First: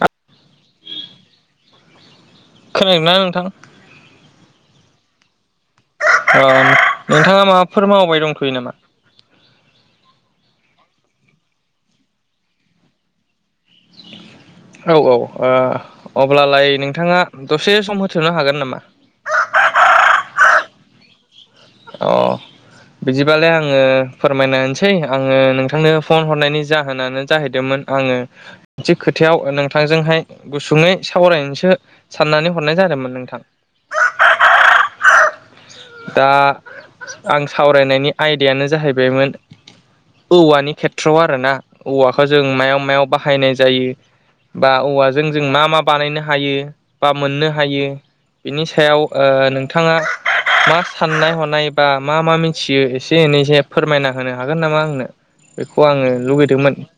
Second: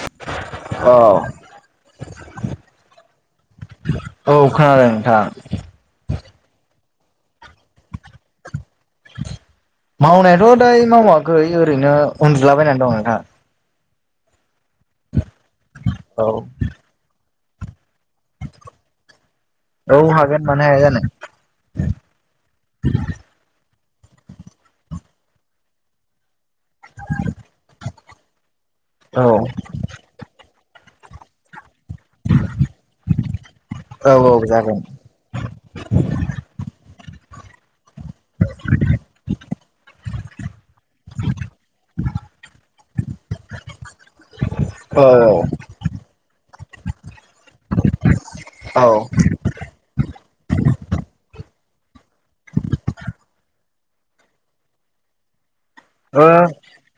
आ औ खोनादोंना नोंथां? [unintelligible] ओ नोंथाङा माबाफोर मावबाय दंथ'यो नामा? मावनायाथ' दाय मावाखै ओरैनो उनन्दुलाबायनानै दं नोंथा। औ औ ओ औ अब्लालाय नोंथाङा दसे सम हो थ'नो हागोन नामा? औ [unintelligible] हागोन मानो हाया जानो अ बिदिबालाय आङो फोरमायनायसै आङो नोंथांनो फन हरनायनि जाहोनानो जाहैदोंमोन आङो मोनसे खोथायाव औ नोंथांजोंहाय गुसुङै सावरायनोसो साननानै हरनाय जादोंमोन नोंथां। औ औ जागोन दा आं सावरायनायनि आयदायानो जाहैबायमोन औवानि खेथ्रआव आरो ना औवाखौ जों मायाव मायाव बाहायनाय जायो। बा औ औवाजों जों मा मा बानायनो हायो बा मोननो हायो। बिनि औ सायाव ओ नोंथाङा मा साननाय हनाय बा मा मा मिथियो एसे एनैसो फोरमायना होनो हागोन नामा आंनो? बेखौ आङो ओं लुगैदोंमोन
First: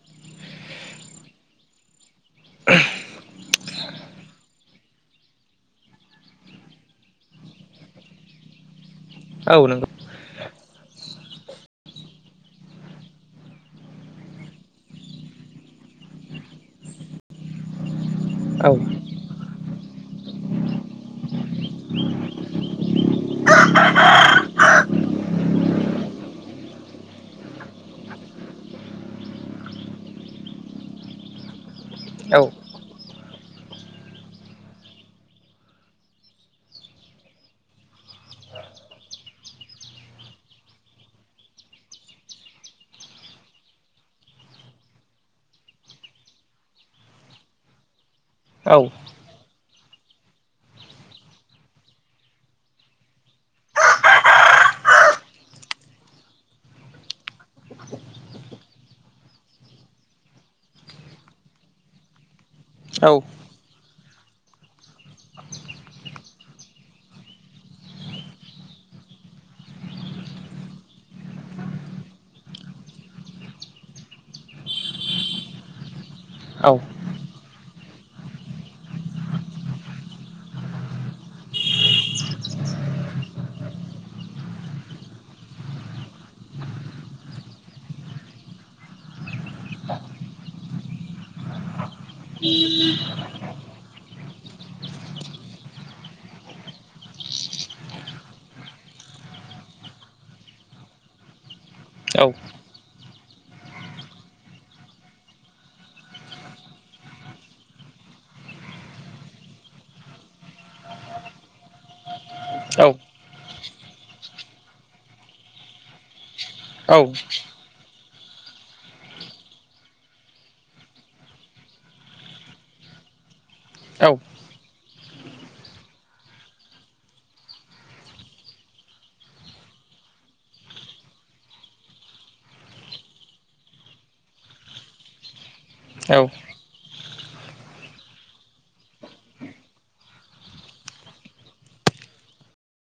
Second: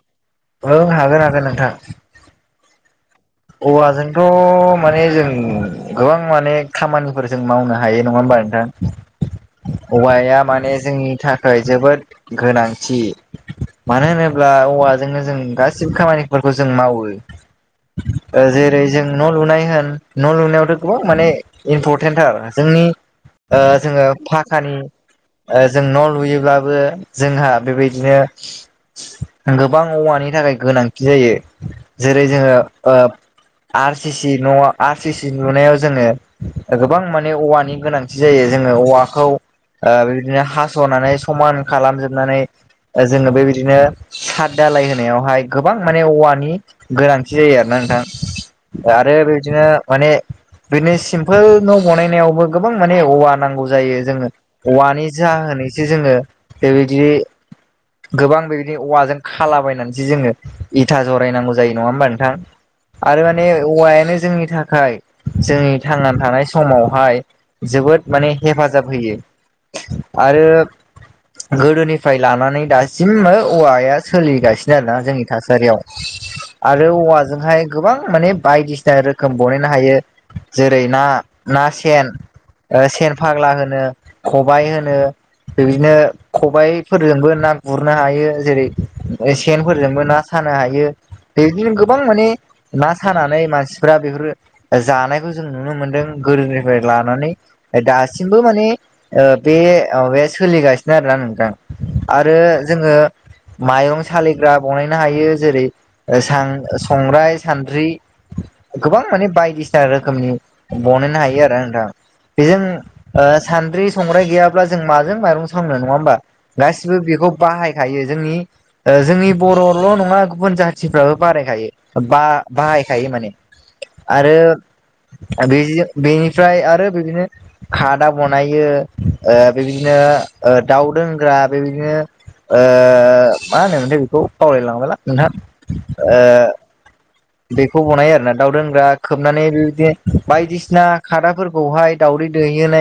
ओं हागोन हागोन नोंथां। [unintelligible] औवाजोंथ' माने जों गोबां माने खामानिफोर जों मावनो हायो नङा होमबा नोंथां। औ नोंगौ औवाया माने जोंनि था खाय जोबोद गोनांथि मानो होनोब्ला औवाजोंनो जों गासिबो खामानिफोर खौ जों मावो। [inaudible] ओ जेरै औ जों न' लुनाय होन न' लुनायावथ' गोबां माने इम्परटेन्टार जोंनि ओ जोङो फाखानि ओ जों न' लुयोब्लाबो जोंहा बेबायदिनो गोबां औवानि थाखाय गोनांथि जायो। जेरै जोङो ओ आर सि सि न' आर सि सि लुनायाव जोङो ओ गोबां माने औवानि गोनांथि जायो जो ङो औवाखौ ओ बिबादिनो हास'नानै समान खालामजोबनानै ओ जोङो बेबायदिनो साद दालाय होनायावहाय गोबां माने औवानि गोनांथि जायो आरो। ना नोंथां औ आरो बेदिनो माने बिनो सिम्पोल न' बानायनायावबो गोबां माने औवा नांगौ जायो जोङो औवानि जाहोन एसे जोङो बिबादि गोबां बे औवाजों खालाबायनानैसो जोङो इथा जरायनांगौ जायो नङा होमबा नोंथां। औ औ आरो माने औवायानो जोंनि थाखाय जोंनि थांना थानाय समावहाय जोबोद माने हेफाजाब होयो। आरो गोदोनिफ्राय लानानै दासिमबो औवाया सोलिगासिनो आरोना जोंनि थासारियाव। औ आरो औवाजोंहाय गोबां माने बायदिसिना रोखोम बानायनो हायो। जेरै ना ना सेन, ओ सेन फाग्ला होनो खबाय होनो बिदिनो खबायफोरजोंबो ना गुरनो हायो जेरै सेनफोरजोंबो ना सानो हायो बेदिनो गो बां माने ना सानानै मानसिफ्रा बेफोर जानायखौ जों नुनो मोनदों गोदोनिफ्राय लानानै दासिमबो मा ने ओ बे माबाया सोलिगासिनो आरोना नोंथां औ आरो जोङो माइरं सालिग्रा बनायनो हायो जेरै सां संग्राय सान्द्रि गोबां माने बायदिसिना रोखोमनि बनायनो हायो आरो ना नोंथां। बेजों ओ सान्द्रि संग्राय गैयाब्ला जों माजों माइरं सावनो नङा होमबा? गासिबो बेखौ बाहायखायो जोंनि ओ जोंनि बर'ल' नङा गुबुन जाथिफ्राबो बारायखायो बा बाहायखायो माने औ औ आरो बे बेनिफ्राय आरो बिदिनो खादा बनायो ओ बेबायदिनो ओ दाउ दोनग्रा बेबायदिनो ओ मा होनो मोनथाय बेखौ बावलायलांबायलां नोंथां ओ औ औ बेखौ बनायो आरोना दाउदोनग्रा खोबनानै बेबायदिनो बायदिसिना खादाफोरखौहाय दाउ दै दैहोनाय